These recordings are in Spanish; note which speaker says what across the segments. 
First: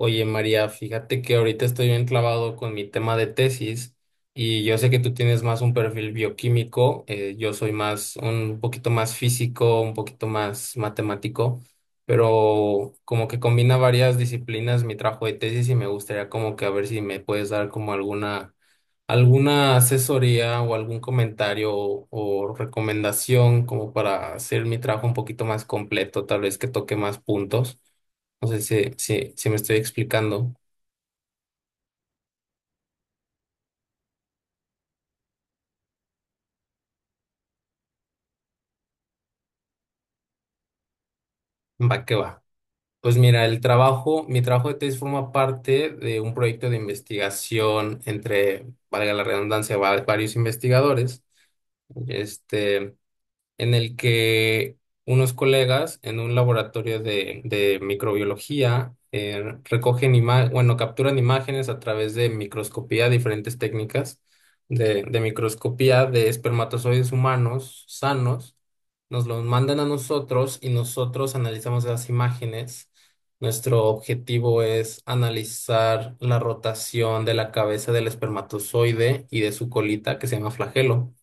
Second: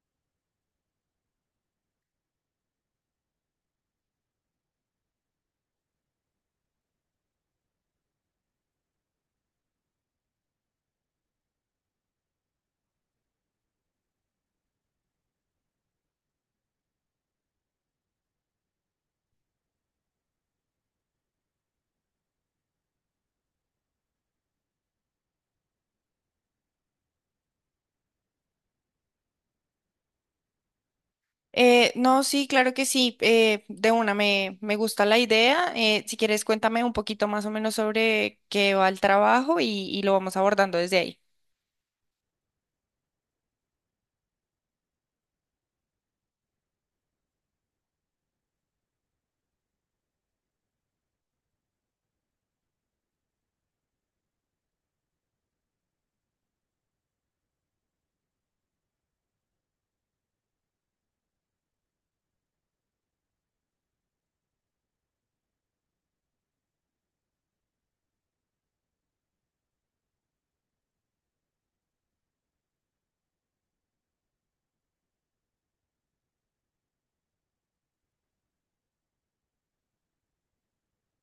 Speaker 1: Oye, María, fíjate que ahorita estoy bien clavado con mi tema de tesis y yo sé que tú tienes más un perfil bioquímico, yo soy más un poquito más físico, un poquito más matemático, pero como que combina varias disciplinas mi trabajo de tesis y me gustaría como que a ver si me puedes dar como alguna asesoría o algún comentario o recomendación como para hacer mi trabajo un poquito más completo, tal vez que toque más puntos. No sé si me estoy explicando.
Speaker 2: No, sí, claro que sí. De una, me gusta la idea. Si quieres, cuéntame un poquito más o menos sobre qué va el trabajo y lo vamos abordando desde ahí.
Speaker 1: Va que va. Pues mira, el trabajo, mi trabajo de tesis forma parte de un proyecto de investigación entre, valga la redundancia, varios investigadores. Este, en el que unos colegas en un laboratorio de microbiología recogen imágenes, bueno, capturan imágenes a través de microscopía, diferentes técnicas de microscopía de espermatozoides humanos sanos, nos los mandan a nosotros y nosotros analizamos las imágenes. Nuestro objetivo es analizar la rotación de la cabeza del espermatozoide y de su colita, que se llama flagelo.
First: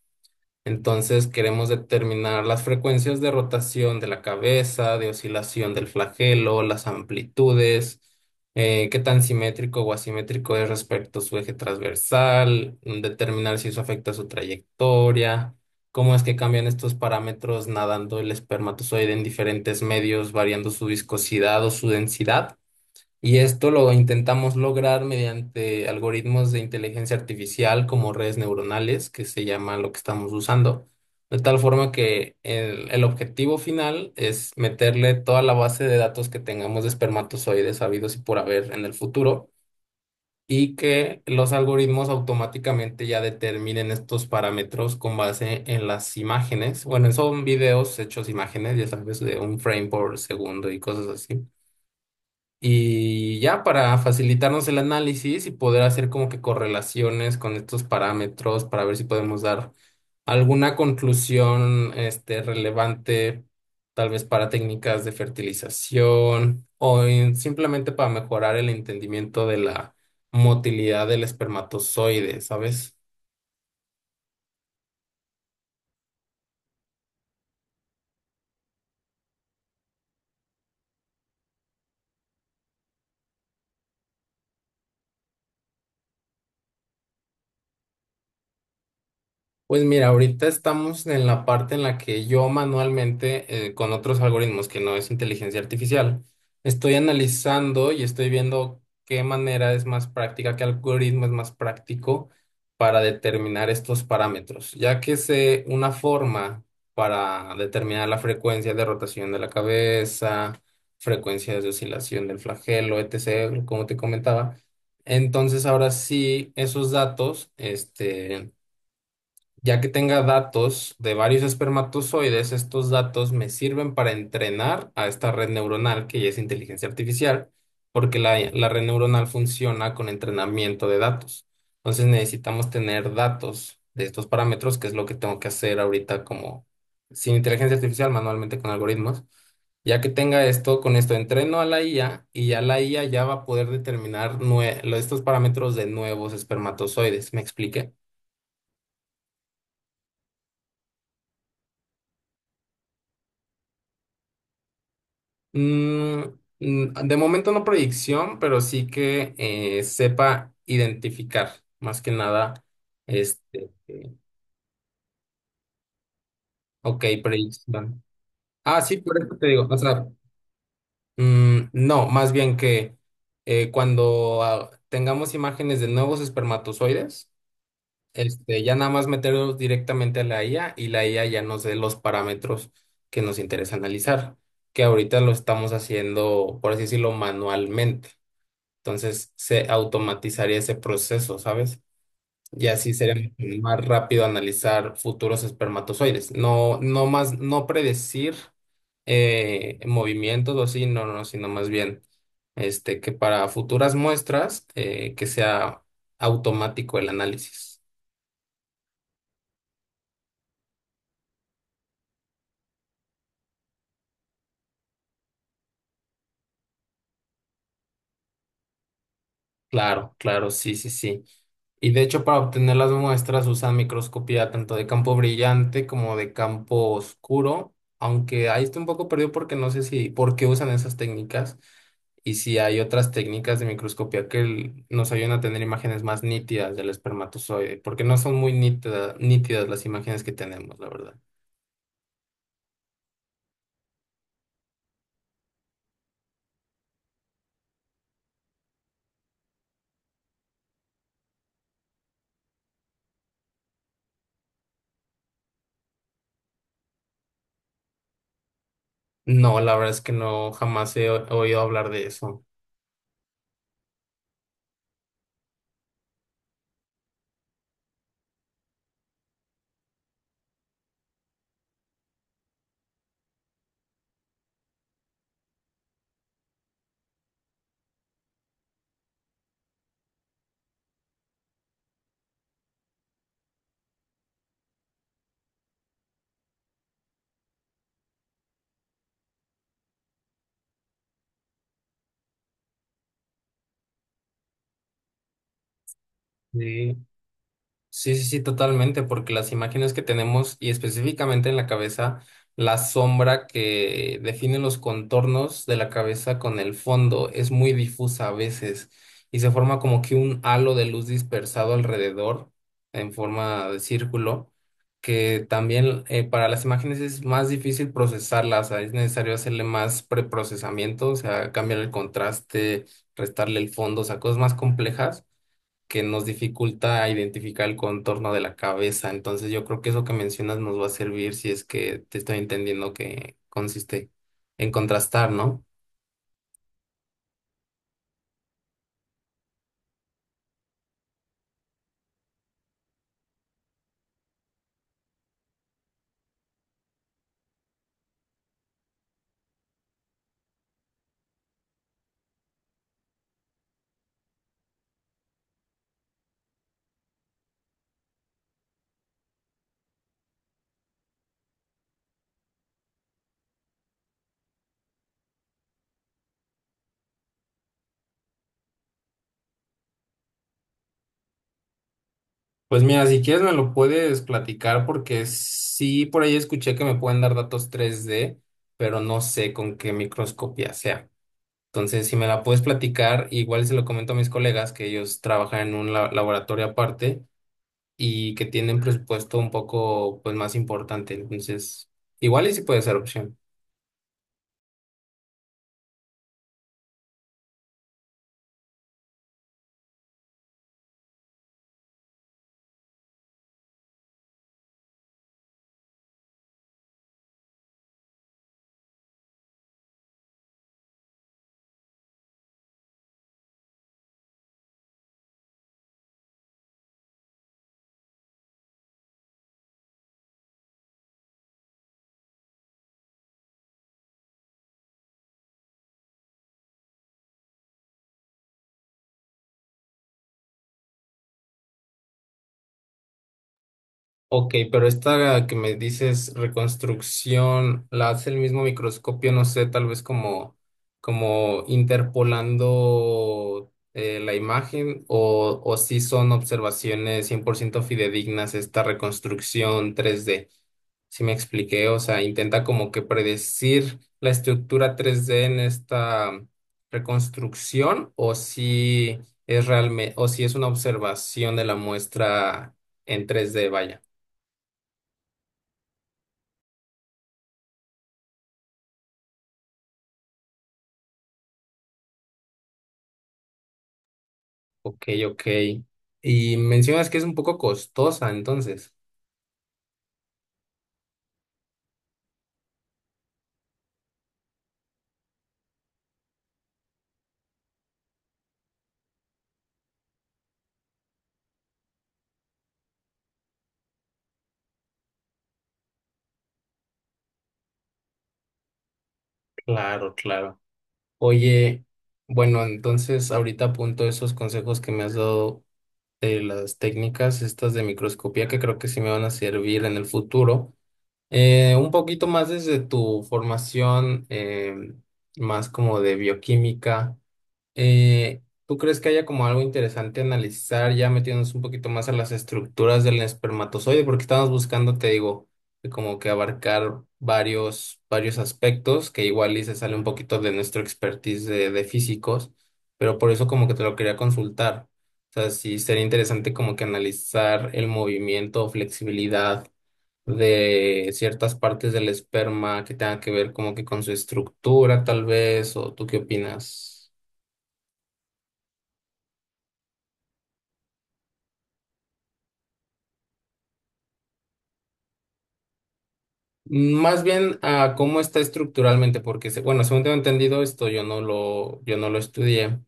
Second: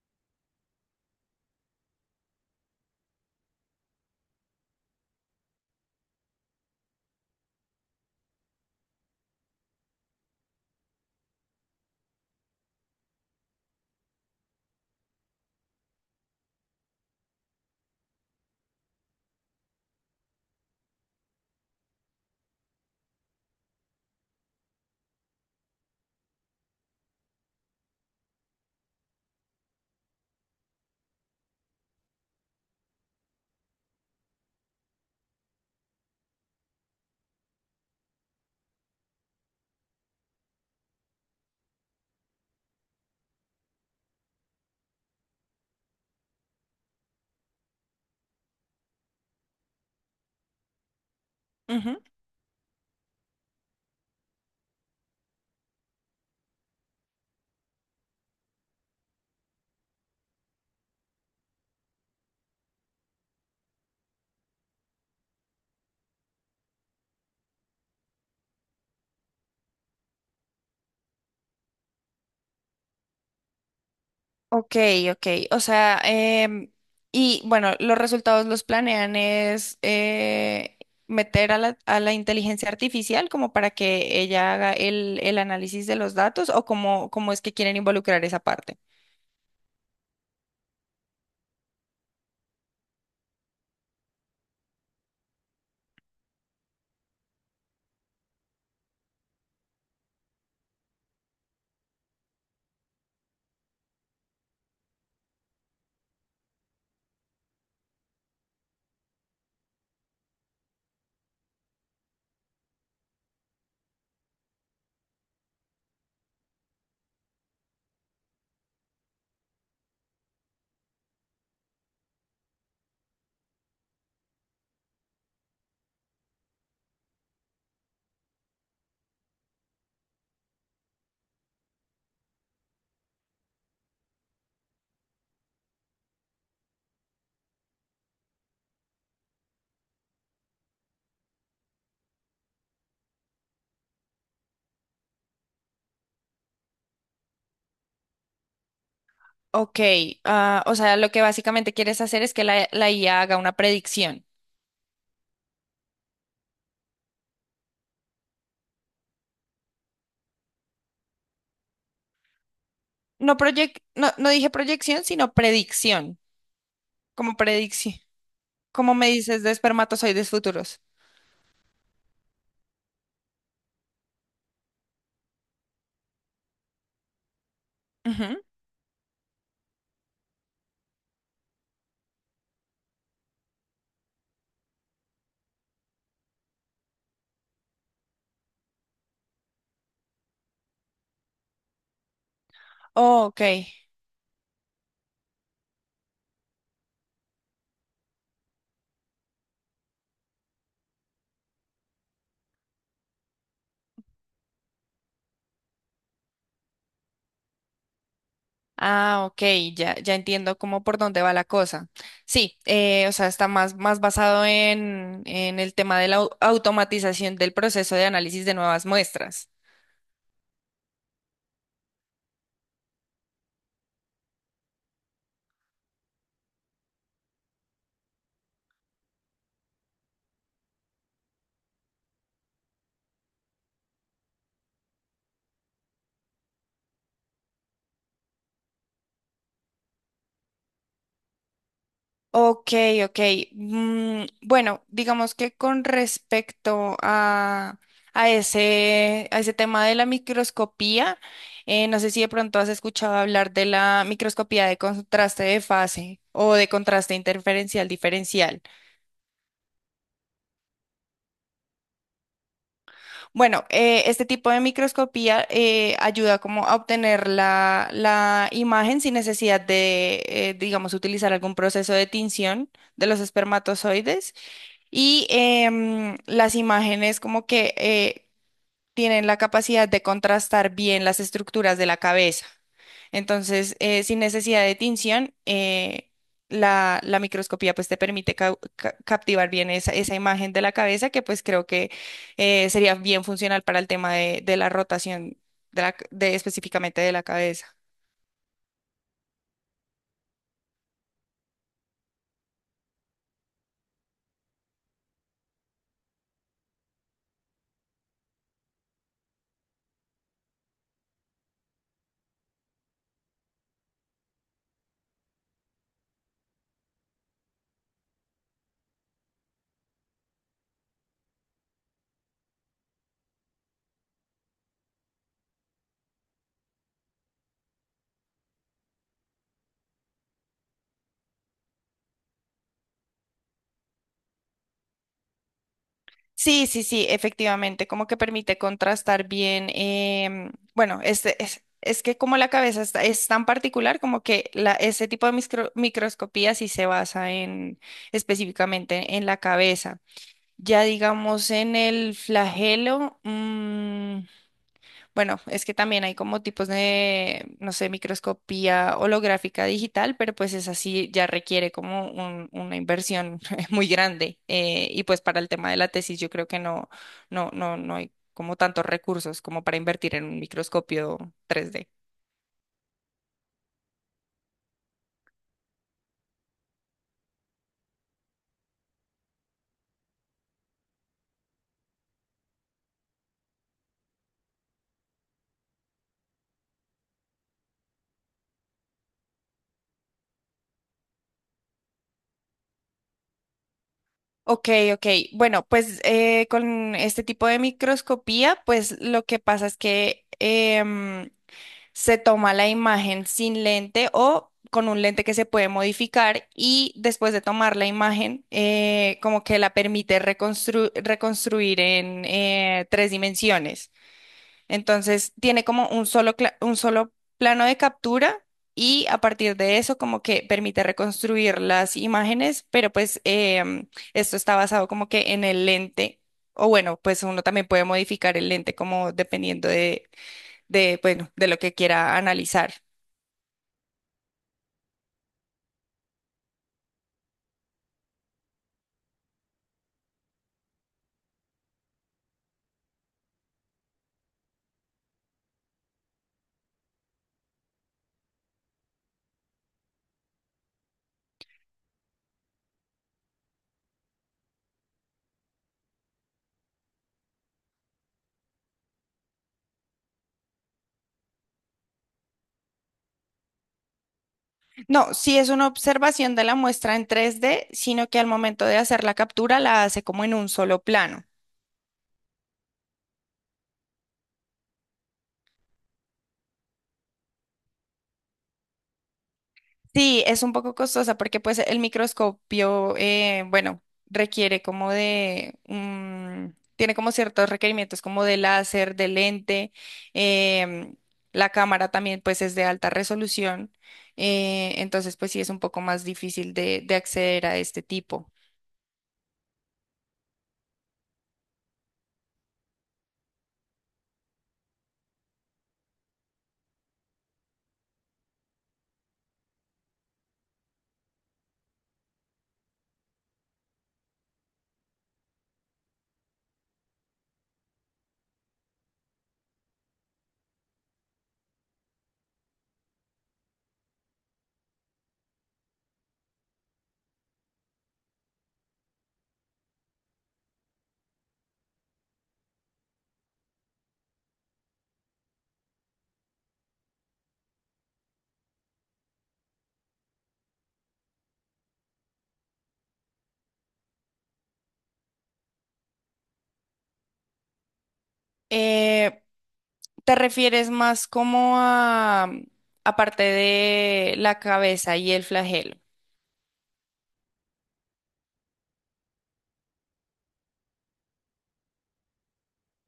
Speaker 1: Entonces queremos determinar las frecuencias de rotación de la cabeza, de oscilación del flagelo, las amplitudes, qué tan simétrico o asimétrico es respecto a su eje transversal, determinar si eso afecta a su trayectoria, cómo es que cambian estos parámetros nadando el espermatozoide en diferentes medios, variando su viscosidad o su densidad. Y esto lo intentamos lograr mediante algoritmos de inteligencia artificial como redes neuronales, que se llama lo que estamos usando. De tal forma que el objetivo final es meterle toda la base de datos que tengamos de espermatozoides habidos y por haber en el futuro y que los algoritmos automáticamente ya determinen estos parámetros con base en las imágenes. Bueno, son videos hechos imágenes, ya sabes, de un frame por segundo y cosas así.
Speaker 2: Ujú.
Speaker 1: Y ya para facilitarnos el análisis y poder hacer como que correlaciones con estos parámetros para ver si podemos dar alguna conclusión este, relevante, tal vez para técnicas de fertilización o simplemente para mejorar el entendimiento de la motilidad del espermatozoide, ¿sabes?
Speaker 2: Ok, ok. O sea, y bueno, los resultados los planean es meter a a la inteligencia artificial como para que ella haga el análisis de los datos o cómo es que quieren involucrar esa parte.
Speaker 1: Pues mira, ahorita estamos en la parte en la que yo manualmente, con otros algoritmos que no es inteligencia artificial, estoy analizando y estoy viendo qué manera es más práctica, qué algoritmo es más práctico para determinar estos parámetros, ya que sé una forma para determinar la frecuencia de rotación de la cabeza, frecuencias de oscilación del flagelo, etc., como te comentaba. Entonces, ahora sí, esos datos, este ya que tenga datos de varios espermatozoides, estos datos me sirven para entrenar a esta red neuronal, que ya es inteligencia artificial, porque la red neuronal funciona con entrenamiento de datos. Entonces necesitamos tener datos de estos parámetros, que es lo que tengo que hacer ahorita como sin inteligencia artificial, manualmente con algoritmos. Ya que tenga esto, con esto entreno a la IA y ya la IA ya va a poder determinar estos parámetros de nuevos espermatozoides. ¿Me expliqué?
Speaker 2: Ok, ah, o sea, lo que básicamente quieres hacer es que la IA haga una predicción.
Speaker 1: Mm, de momento no predicción, pero sí que sepa identificar, más que nada,
Speaker 2: No,
Speaker 1: este,
Speaker 2: no dije proyección, sino predicción.
Speaker 1: ok,
Speaker 2: Como predicción.
Speaker 1: predicción. Ah,
Speaker 2: ¿Como
Speaker 1: sí,
Speaker 2: me
Speaker 1: por eso
Speaker 2: dices
Speaker 1: te
Speaker 2: de
Speaker 1: digo, o sea,
Speaker 2: espermatozoides futuros?
Speaker 1: no, más bien que cuando tengamos imágenes de nuevos espermatozoides,
Speaker 2: Ujú.
Speaker 1: este, ya nada más meterlos directamente a la IA y la IA ya nos dé los parámetros que nos interesa analizar, que ahorita lo estamos haciendo, por así decirlo, manualmente. Entonces se automatizaría ese proceso, ¿sabes? Y así sería
Speaker 2: Oh, ok.
Speaker 1: mucho más rápido analizar futuros espermatozoides. No, no más, no predecir movimientos o así, no, no, sino más bien este, que para futuras muestras que sea automático el análisis.
Speaker 2: Ah, ok, ya entiendo cómo por dónde va la cosa. Sí, o sea, está más basado en el tema de la automatización del proceso de análisis de nuevas muestras.
Speaker 1: Claro, claro, sí, sí, sí. Y de hecho, para obtener las muestras usan microscopía tanto de campo brillante como de campo oscuro, aunque ahí estoy un poco perdido porque no sé si por qué usan esas técnicas y si hay otras técnicas de microscopía que nos ayudan a tener imágenes más nítidas del espermatozoide, porque no son muy nítidas las imágenes que tenemos, la verdad.
Speaker 2: Ok, ok. Mm, bueno, digamos que con respecto a ese tema de la microscopía, no sé si de pronto has escuchado hablar de la microscopía de contraste de fase o de contraste interferencial diferencial.
Speaker 1: No, la verdad es que no, jamás he oído hablar de eso.
Speaker 2: Bueno, este tipo de microscopía ayuda como a obtener la imagen sin necesidad de, digamos, utilizar algún proceso de tinción de los espermatozoides. Y las imágenes como que tienen la capacidad de contrastar bien las estructuras de la cabeza. Entonces, sin necesidad de tinción, la microscopía pues te permite captivar bien esa, esa imagen de la cabeza que pues creo que sería bien funcional para el tema de la rotación de la c- de
Speaker 1: Sí.
Speaker 2: específicamente de la cabeza.
Speaker 1: Sí, sí, sí, totalmente, porque las imágenes que tenemos y específicamente en la cabeza, la sombra que define los contornos de la cabeza con el fondo es muy difusa a veces y se forma como que un halo de luz dispersado alrededor en forma de círculo, que también para las imágenes es más difícil procesarlas, o sea, es necesario hacerle más preprocesamiento, o sea, cambiar el contraste, restarle el fondo, o sea, cosas más complejas que nos dificulta identificar el contorno de la cabeza. Entonces yo creo que eso que mencionas nos va a servir si es que te estoy entendiendo que consiste en contrastar, ¿no?
Speaker 2: Sí, sí, sí, efectivamente, como que permite contrastar bien, em, bueno, este es que como la cabeza es tan particular, como que ese tipo de microscopía sí se basa en específicamente en la cabeza. Ya digamos en el flagelo, mm, bueno, es que también hay como tipos de, no sé, microscopía holográfica digital, pero pues es así, ya requiere como una inversión muy grande. Y pues para el tema de la tesis yo creo que no, no hay como tantos recursos como para invertir en un microscopio 3D.
Speaker 1: Pues mira, si quieres me lo puedes platicar porque sí, por ahí escuché que me pueden dar datos 3D pero no sé con qué microscopía sea. Entonces, si me la puedes platicar, igual se lo comento a mis colegas que ellos trabajan en un laboratorio aparte y que tienen presupuesto un poco pues más importante. Entonces, igual y sí puede ser opción.
Speaker 2: Ok, ok. Bueno, pues con este tipo de microscopía, pues lo que pasa es que se toma la imagen sin lente o con un lente que se puede modificar y después de tomar la imagen, como que la permite reconstruir en tres dimensiones. Entonces, tiene como un solo, un solo plano de captura y a partir de eso, como que permite reconstruir las imágenes, pero pues em, esto está basado como que en el lente. O bueno, pues uno también puede modificar el lente como dependiendo de, bueno, de lo que quiera analizar.
Speaker 1: Ok, pero esta que me dices reconstrucción, ¿la hace el mismo microscopio, no sé, tal vez como, como interpolando la imagen o si son observaciones 100% fidedignas esta reconstrucción 3D? Si me expliqué, o sea, intenta como que predecir la estructura 3D en esta reconstrucción o si es realmente, o si es una observación de la muestra en 3D, vaya.
Speaker 2: No, sí es una observación de la muestra en 3D, sino que al momento de hacer la captura la hace como en un solo plano.
Speaker 1: Ok, ok. Y mencionas que es un poco costosa, entonces.
Speaker 2: Sí, es un poco costosa porque pues el microscopio, bueno, requiere como de, tiene como ciertos requerimientos como de láser, de lente, em, la cámara también pues es de alta resolución, entonces pues sí es un poco más difícil de acceder a este tipo.
Speaker 1: Claro, claro. Oye, bueno, entonces ahorita apunto esos consejos que me has dado de las técnicas estas de microscopía que creo que sí me van a servir en el futuro. Un poquito más desde tu formación, más como de bioquímica. ¿Tú crees que haya como algo interesante analizar ya metiéndonos un poquito más a las estructuras del espermatozoide? Porque estamos buscando, te digo, que como que abarcar varios, varios aspectos que igual y se sale un poquito de nuestro expertise de físicos, pero por eso como que te lo quería consultar. O sea, sí sería interesante como que analizar el movimiento o flexibilidad de ciertas partes del esperma que tengan que ver como que con su estructura tal vez, o ¿tú qué opinas?
Speaker 2: Eh, ¿Te refieres más como a, aparte de la cabeza y el flagelo?
Speaker 1: Más bien a cómo está estructuralmente, porque bueno, según tengo entendido esto, yo no lo estudié,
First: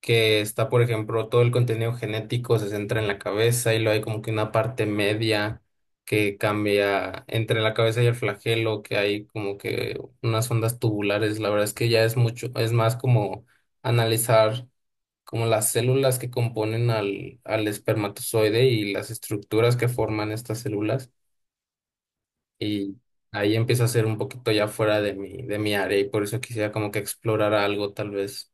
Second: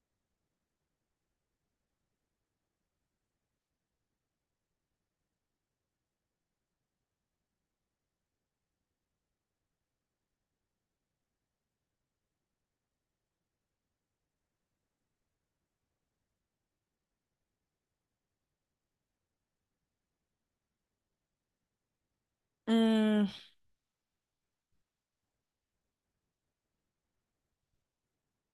Speaker 1: que está, por ejemplo, todo el contenido genético se centra en la cabeza y luego hay como que una parte media que cambia entre la cabeza y el flagelo, que hay como que unas ondas tubulares. La verdad es que ya es mucho, es más como analizar como las células que componen al espermatozoide y las estructuras que forman estas células y
Speaker 2: Mm.
Speaker 1: ahí empieza a ser un poquito ya fuera de mi área y por eso quisiera como que explorar algo tal vez.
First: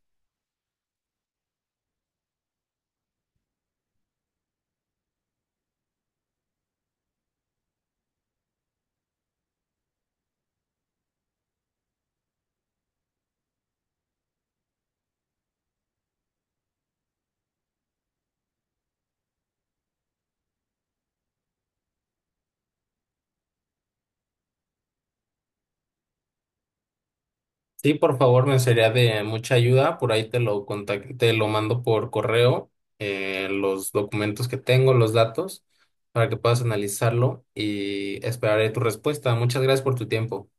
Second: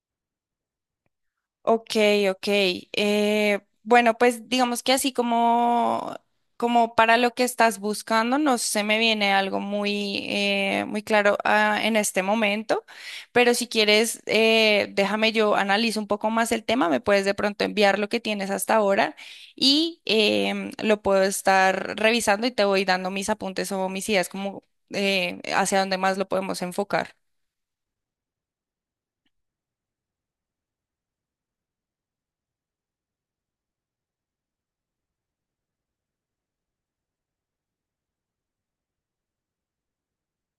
Speaker 2: Ok, ok. Bueno, pues digamos que así como, como para lo que estás buscando, no se me viene algo muy, muy claro, ah, en este momento, pero si quieres, déjame yo analizo un poco más el tema, me puedes de pronto enviar lo que tienes hasta ahora y em, lo puedo estar revisando y te voy dando mis apuntes o mis ideas como hacia dónde más lo podemos enfocar.
Speaker 1: Sí, por favor, me sería de mucha ayuda. Por ahí te lo mando por correo, los documentos que tengo, los datos, para que puedas analizarlo y esperaré tu respuesta. Muchas gracias por tu tiempo.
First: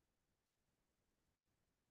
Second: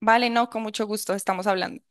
Speaker 2: Vale, no, con mucho gusto, estamos hablando.